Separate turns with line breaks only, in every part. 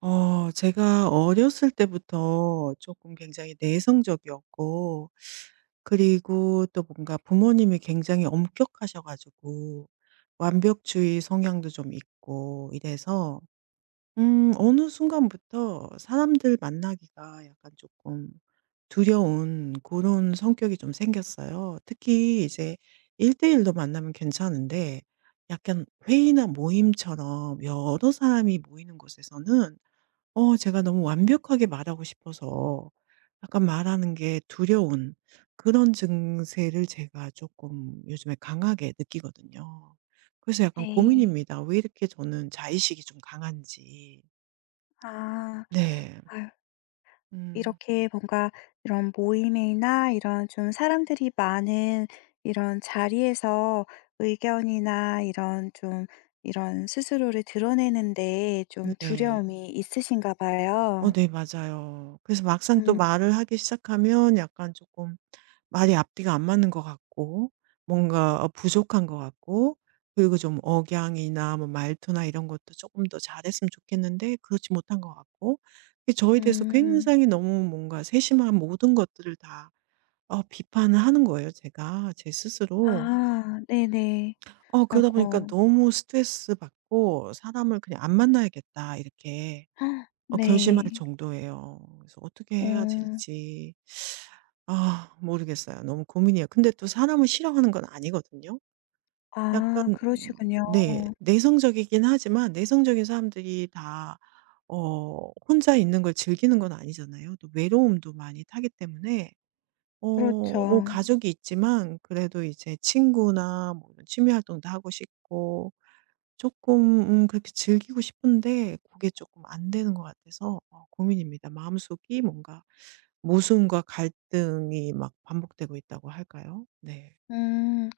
제가 어렸을 때부터 조금 굉장히 내성적이었고, 그리고 또 뭔가 부모님이 굉장히 엄격하셔 가지고 완벽주의 성향도 좀 있고 이래서 어느 순간부터 사람들 만나기가 약간 조금 두려운 그런 성격이 좀 생겼어요. 특히 이제 1대1로 만나면 괜찮은데 약간 회의나 모임처럼 여러 사람이 모이는 곳에서는 제가 너무 완벽하게 말하고 싶어서 약간 말하는 게 두려운 그런 증세를 제가 조금 요즘에 강하게 느끼거든요. 그래서 약간
네.
고민입니다. 왜 이렇게 저는 자의식이 좀 강한지.
아.
네.
아유,
음
이렇게 뭔가 이런 모임이나 이런 좀 사람들이 많은 이런 자리에서 의견이나 이런 좀 이런 스스로를 드러내는 데 좀
네.
두려움이 있으신가 봐요.
네, 맞아요. 그래서 막상 또
음.
말을 하기 시작하면 약간 조금 말이 앞뒤가 안 맞는 것 같고, 뭔가 부족한 것 같고, 그리고 좀 억양이나 뭐 말투나 이런 것도 조금 더 잘했으면 좋겠는데 그렇지 못한 것 같고, 이 저에 대해서
음.
굉장히 너무 뭔가 세심한 모든 것들을 다 비판을 하는 거예요, 제가, 제 스스로.
아, 네네.
그러다 보니까
아이고.
너무 스트레스받고 '사람을 그냥 안 만나야겠다.' 이렇게
헉,
결심할
네.
정도예요. 그래서 어떻게
어.
해야 될지 모르겠어요. 너무 고민이에요. 근데 또 사람을 싫어하는 건 아니거든요. 약간
아,
음
그러시군요.
네, 내성적이긴 하지만 내성적인 사람들이 다 혼자 있는 걸 즐기는 건 아니잖아요. 또 외로움도 많이 타기 때문에 어 뭐
그렇죠.
가족이 있지만 그래도 이제 친구나 뭐 이런 취미 활동도 하고 싶고, 조금 그렇게 즐기고 싶은데 그게 조금 안 되는 것 같아서 고민입니다. 마음속이 뭔가 모순과 갈등이 막 반복되고 있다고 할까요? 네.
음.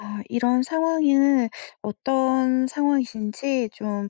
아, 이런 상황은 어떤 상황이신지 좀,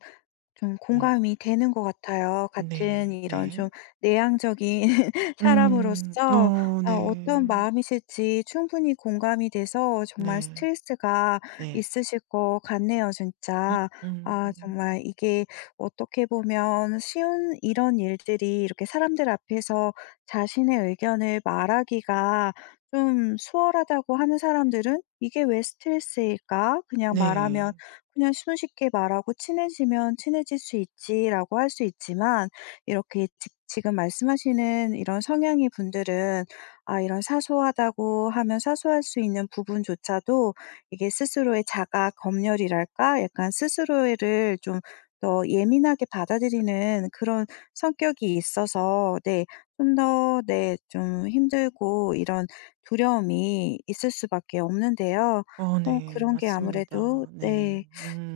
좀
음.
공감이 되는 것 같아요. 같은
네.
이런
네.
좀 내향적인
음.
사람으로서 아 어떤
네.
마음이실지 충분히 공감이 돼서 정말
네.
스트레스가
네.
있으실 것 같네요, 진짜. 아
음음.
정말 이게 어떻게 보면 쉬운 이런 일들이, 이렇게 사람들 앞에서 자신의 의견을 말하기가 좀 수월하다고 하는 사람들은 '이게 왜 스트레스일까? 그냥 말하면
네.
그냥 손쉽게 말하고 친해지면 친해질 수 있지'라고 할 수 있지만, 이렇게 지 지금 말씀하시는 이런 성향의 분들은 아 이런 사소하다고 하면 사소할 수 있는 부분조차도 이게 스스로의 자가 검열이랄까? 약간 스스로를 좀 더 예민하게 받아들이는 그런 성격이 있어서, 네, 좀 더, 네, 좀 힘들고 이런 두려움이 있을 수밖에 없는데요. 어
네,
그런 게 아무래도
맞습니다. 네.
네,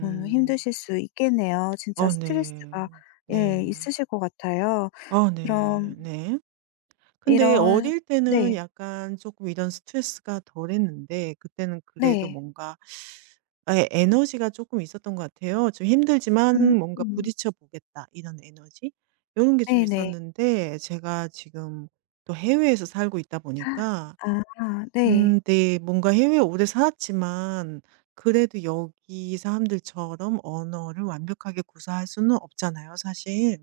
좀 힘드실 수 있겠네요. 진짜 스트레스가
네.
예
네.
있으실 것 같아요.
네.
그럼
네. 근데
이런
어릴 때는
네.
약간 조금 이런 스트레스가 덜했는데 그때는 그래도
네.
뭔가 에너지가 조금 있었던 것 같아요. 좀 힘들지만 뭔가
음.
'부딪혀 보겠다.' 이런 에너지? 이런 게 좀
네네.
있었는데 제가 지금 또 해외에서 살고 있다 보니까
아 네.
네, 뭔가 해외에 오래 살았지만 그래도 여기 사람들처럼 언어를 완벽하게 구사할 수는 없잖아요, 사실.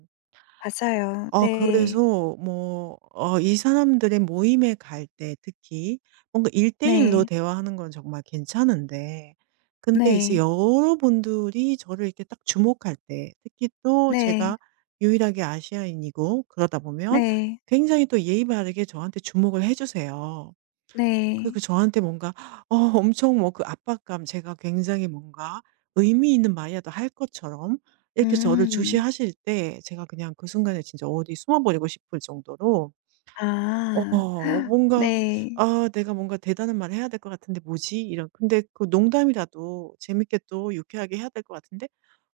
맞아요. 네.
그래서 뭐 이 사람들의 모임에 갈 때 특히 뭔가 1대1로
네.
대화하는 건 정말 괜찮은데, 근데 이제
네.
여러분들이 저를 이렇게 딱 주목할 때, 특히 또
네.
제가 유일하게 아시아인이고 그러다 보면
네.
굉장히 또 예의 바르게 저한테 주목을 해 주세요.
네.
그리고 저한테 뭔가 엄청 뭐 그 압박감, 제가 굉장히 뭔가 의미 있는 말이라도 할 것처럼 이렇게 저를
음.
주시하실 때 제가 그냥 그 순간에 진짜 어디 숨어 버리고 싶을 정도로
아.
뭔가
네.
'아 내가 뭔가 대단한 말을 해야 될 것 같은데 뭐지?' 이런, 근데 그 농담이라도 재밌게 또 유쾌하게 해야 될 것 같은데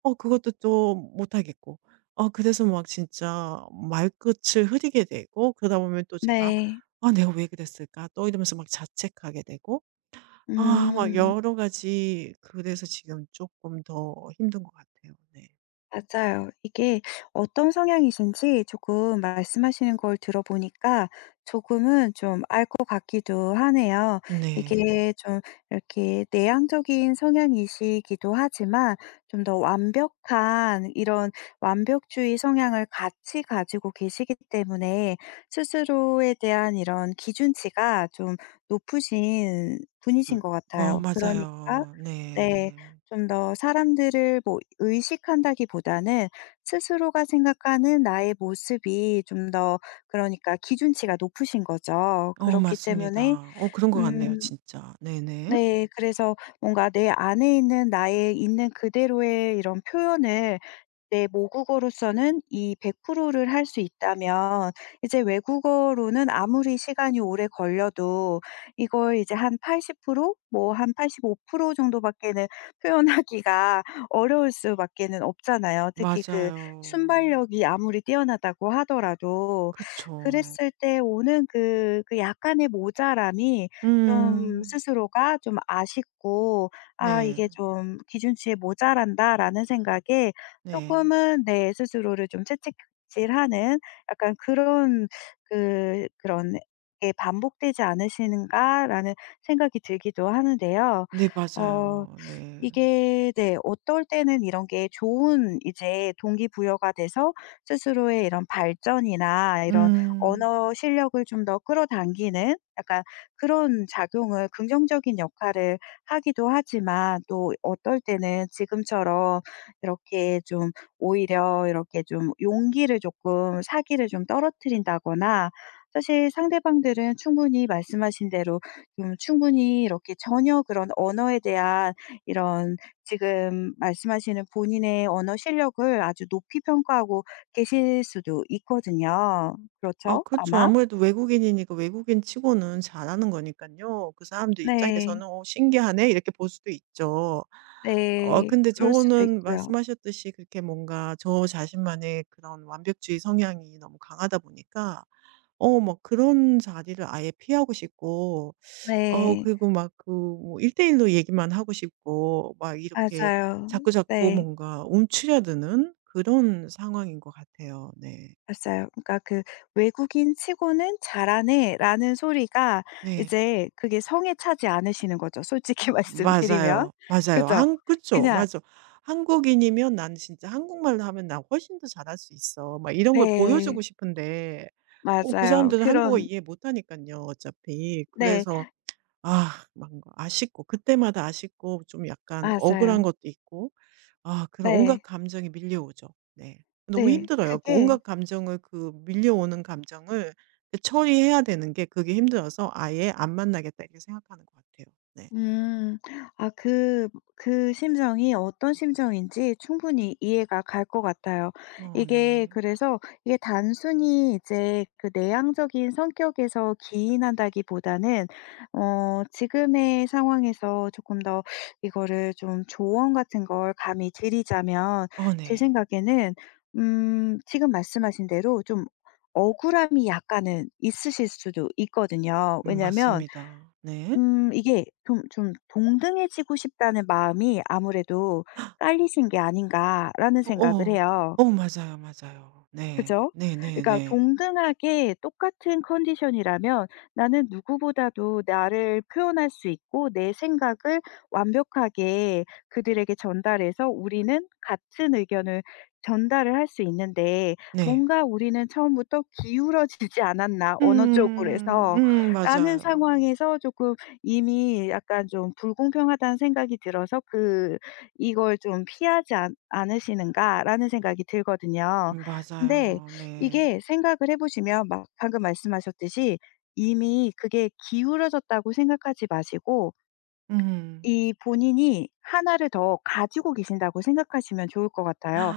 그것도 또 못하겠고, 그래서 막 진짜 말끝을 흐리게 되고, 그러다 보면 또 제가
네.
'아 내가 왜 그랬을까?' 또 이러면서 막 자책하게 되고, 아 막
음.
여러 가지, 그래서 지금 조금 더 힘든 것 같아요. 네.
맞아요. 이게 어떤 성향이신지 조금 말씀하시는 걸 들어보니까 조금은 좀 알 것 같기도 하네요.
네.
이게 좀, 이렇게 내향적인 성향이시기도 하지만 좀 더 완벽한 이런 완벽주의 성향을 같이 가지고 계시기 때문에 스스로에 대한 이런 기준치가 좀 높으신
음.
분이신 것 같아요. 그러니까
맞아요.
네,
네.
좀 더 사람들을 뭐 의식한다기보다는 스스로가 생각하는 나의 모습이 좀 더, 그러니까 기준치가 높으신 거죠. 그렇기 때문에
맞습니다. 그런 것 같네요,
음,
진짜. 네네.
네, 그래서 뭔가 내 안에 있는 나의 있는 그대로의 이런 표현을 내 모국어로서는 이 100%를 할 수 있다면 이제 외국어로는 아무리 시간이 오래 걸려도 이걸 이제 한 80%뭐 한 85% 정도밖에는 표현하기가 어려울 수밖에는 없잖아요. 특히 그
맞아요.
순발력이 아무리 뛰어나다고 하더라도
그쵸.
그랬을 때 오는 그 약간의 모자람이 좀
음.
스스로가 좀 아쉽고 '아
네.
이게 좀 기준치에 모자란다.'라는 생각에 조
네.
금은 내 스스로를 좀 채찍질하는 약간 그런, 그런 게 '반복되지 않으시는가.'라는 생각이 들기도 하는데요.
네
어
맞아요. 네.
이게 네 어떨 때는 이런 게 좋은 이제 동기부여가 돼서 스스로의 이런 발전이나 이런
음.
언어 실력을 좀 더 끌어당기는 약간 그런 작용을, 긍정적인 역할을 하기도 하지만 또 어떨 때는 지금처럼 이렇게 좀 오히려 이렇게 좀 용기를 조금, 사기를 좀 떨어뜨린다거나, 사실 상대방들은 충분히, 말씀하신 대로, 좀 충분히 이렇게 전혀 그런 언어에 대한 이런, 지금 말씀하시는 본인의 언어 실력을 아주 높이 평가하고 계실 수도 있거든요.
아
그렇죠?
그쵸.
아마?
아무래도 외국인이니까, 외국인 치고는 잘하는 거니까요. 그 사람들 입장에서는
네.
'어 신기하네.' 이렇게 볼 수도 있죠.
네,
근데
그럴 수도
저는
있고요.
말씀하셨듯이 그렇게 뭔가 저 자신만의 그런 완벽주의 성향이 너무 강하다 보니까 막 그런 자리를 아예 피하고 싶고,
네.
그리고 막 그뭐대일로 얘기만 하고 싶고 막 이렇게
맞아요.
자꾸자꾸
네.
뭔가 움츠려드는 그런 상황인 것 같아요. 네.
봤어요. 그러니까 그 "외국인 치고는 잘하네."라는 소리가
네.
이제 그게 성에 차지 않으시는 거죠, 솔직히 말씀드리면.
맞아요, 맞아요.
그죠?
한 그쵸.
그냥,
맞아. '한국인이면 나는 진짜, 한국말로 하면 나 훨씬 더 잘할 수 있어.' 막 이런 걸
네.
보여주고 싶은데. 그
맞아요.
사람들은 한국어
그런,
이해 못하니까요, 어차피.
네.
그래서 아 뭔가 아쉽고, 그때마다 아쉽고, 좀 약간 억울한
맞아요.
것도 있고, 아 그런 온갖
네.
감정이 밀려오죠. 네. 너무
네.
힘들어요. 그
그게
온갖 감정을, 그 밀려오는 감정을, 그 처리해야 되는 게, 그게 힘들어서 '아예 안 만나겠다.' 이렇게 생각하는 것 같아요. 네.
음. 아 그 심정이 어떤 심정인지 충분히 이해가 갈 것 같아요. 이게
네.
그래서 이게 단순히 이제 그 내향적인 성격에서 기인한다기보다는 어 지금의 상황에서 조금 더 이거를 좀, 조언 같은 걸 감히 드리자면 제
네.
생각에는 지금 말씀하신 대로 좀 억울함이 약간은 있으실 수도 있거든요. 왜냐면
맞습니다. 네.
이게 좀 '동등해지고 싶다.'는 마음이 아무래도 깔리신 게 아닌가.'라는
어어.
생각을 해요.
맞아요, 맞아요. 네.
그죠?
네네네. 네.
그러니까
네.
동등하게 똑같은 컨디션이라면 나는 누구보다도 나를 표현할 수 있고 내 생각을 완벽하게 그들에게 전달해서 우리는 같은 의견을 전달을 할 수 있는데
네.
뭔가 '우리는 처음부터 기울어지지 않았나 어느 쪽으로
음.
해서.' 라는
맞아요.
상황에서 조금 이미 약간 좀 '불공평하다는 생각이 들어서 그 이걸 좀 피하지 않 않으시는가.'라는 생각이 들거든요. 근데
맞아요. 네.
이게 생각을 해 보시면 막 방금 말씀하셨듯이 이미 그게 기울어졌다고 생각하지 마시고
음.
이 본인이 하나를 더 가지고 계신다고 생각하시면 좋을 것 같아요.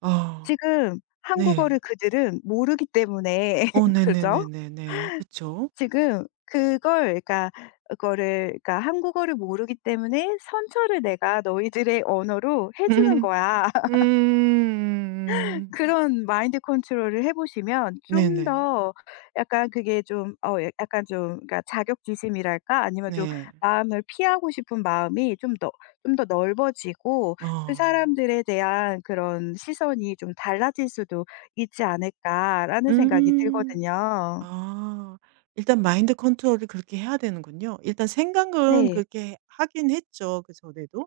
아
지금 한국어를
네.
그들은 모르기 때문에 그죠?
네네네네네. 그쵸.
지금 그걸 그러니까 그거를, 그러니까 한국어를 모르기 때문에 선처를 내가 너희들의 언어로 해 주는
음.
거야.
음,
그런 마인드 컨트롤을 해 보시면 좀
네네.
더 약간 그게 좀 어 예, 약간 좀 그러니까 자격지심이랄까 아니면 좀
네.
마음을 피하고 싶은 마음이 좀 더, 좀 더 넓어지고 그
어.
사람들에 대한 그런 시선이 좀 달라질 수도 있지 않을까라는 생각이
음.
들거든요.
아. 일단 마인드 컨트롤을 그렇게 해야 되는군요. 일단 생각은
네.
그렇게 하긴 했죠, 그전에도.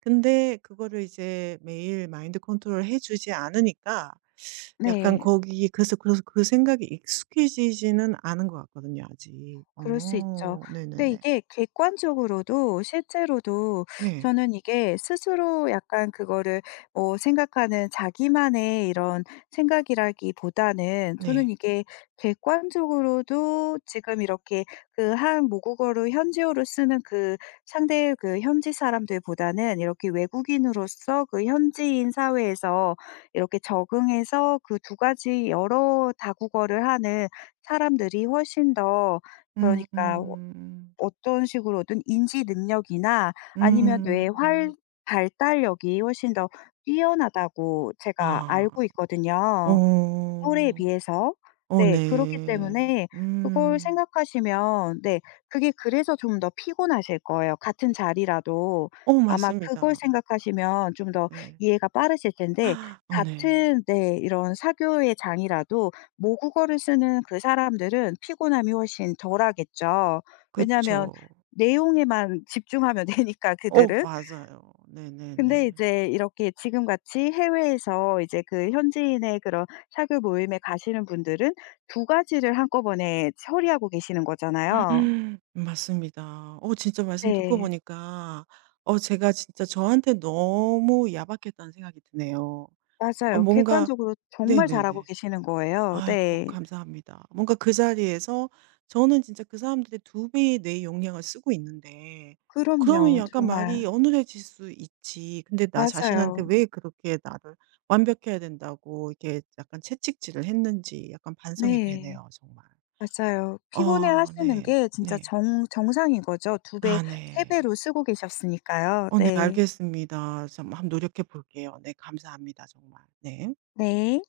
근데 그거를 이제 매일 마인드 컨트롤 해 주지 않으니까 약간
네.
거기 그래서 그 생각이 익숙해지지는 않은 것 같거든요, 아직.
그럴 수 있죠. 근데
네네네.
이게 객관적으로도 실제로도
네.
저는 이게 스스로 약간 그거를 뭐 생각하는 자기만의 이런 생각이라기보다는, 저는
네.
이게 객관적으로도 지금 이렇게 그 한 모국어로, 현지어로 쓰는 그 상대의 그 현지 사람들보다는 이렇게 외국인으로서 그 현지인 사회에서 이렇게 적응해서 그 두 가지 여러 다국어를 하는 사람들이 훨씬 더, 그러니까
음.
어떤 식으로든 인지 능력이나 아니면
음.
뇌의 활 발달력이 훨씬 더 뛰어나다고 제가
아.
알고 있거든요, 그 또래에
어.
비해서. 네. 그렇기
네.
때문에 그걸
음.
생각하시면 네 그게 그래서 좀 더 피곤하실 거예요, 같은 자리라도. 아마 그걸
맞습니다.
생각하시면 좀 더
네.
이해가 빠르실 텐데
아 어, 네.
같은 네 이런 사교의 장이라도 모국어를 쓰는 그 사람들은 피곤함이 훨씬 덜하겠죠. 왜냐하면
그쵸.
내용에만 집중하면 되니까 그들은.
맞아요.
근데
네네네.
이제 이렇게 지금 같이 해외에서 이제 그 현지인의 그런 사교 모임에 가시는 분들은 두 가지를 한꺼번에 처리하고 계시는 거잖아요.
맞습니다. 진짜 말씀 듣고
네.
보니까 제가 진짜 저한테 너무 야박했다는 생각이 드네요.
맞아요.
뭔가
객관적으로 정말 잘하고
네네네.
계시는 거예요.
아이고
네.
감사합니다. 뭔가 그 자리에서 저는 진짜 그 사람들의 2배의 뇌 용량을 쓰고 있는데, 그러면
그럼요.
약간 말이
정말.
어눌해질 수 있지. 근데 나 자신한테
맞아요.
왜 그렇게 나를 완벽해야 된다고 이렇게 약간 채찍질을 했는지, 약간 반성이
네.
되네요, 정말.
맞아요. 피곤해하시는
네.
게 진짜
네.
정 정상인 거죠. 두 배,
아
세
네.
배로 쓰고 계셨으니까요.
네
네.
알겠습니다. 좀 한번 노력해 볼게요. 네 감사합니다, 정말. 네.
네.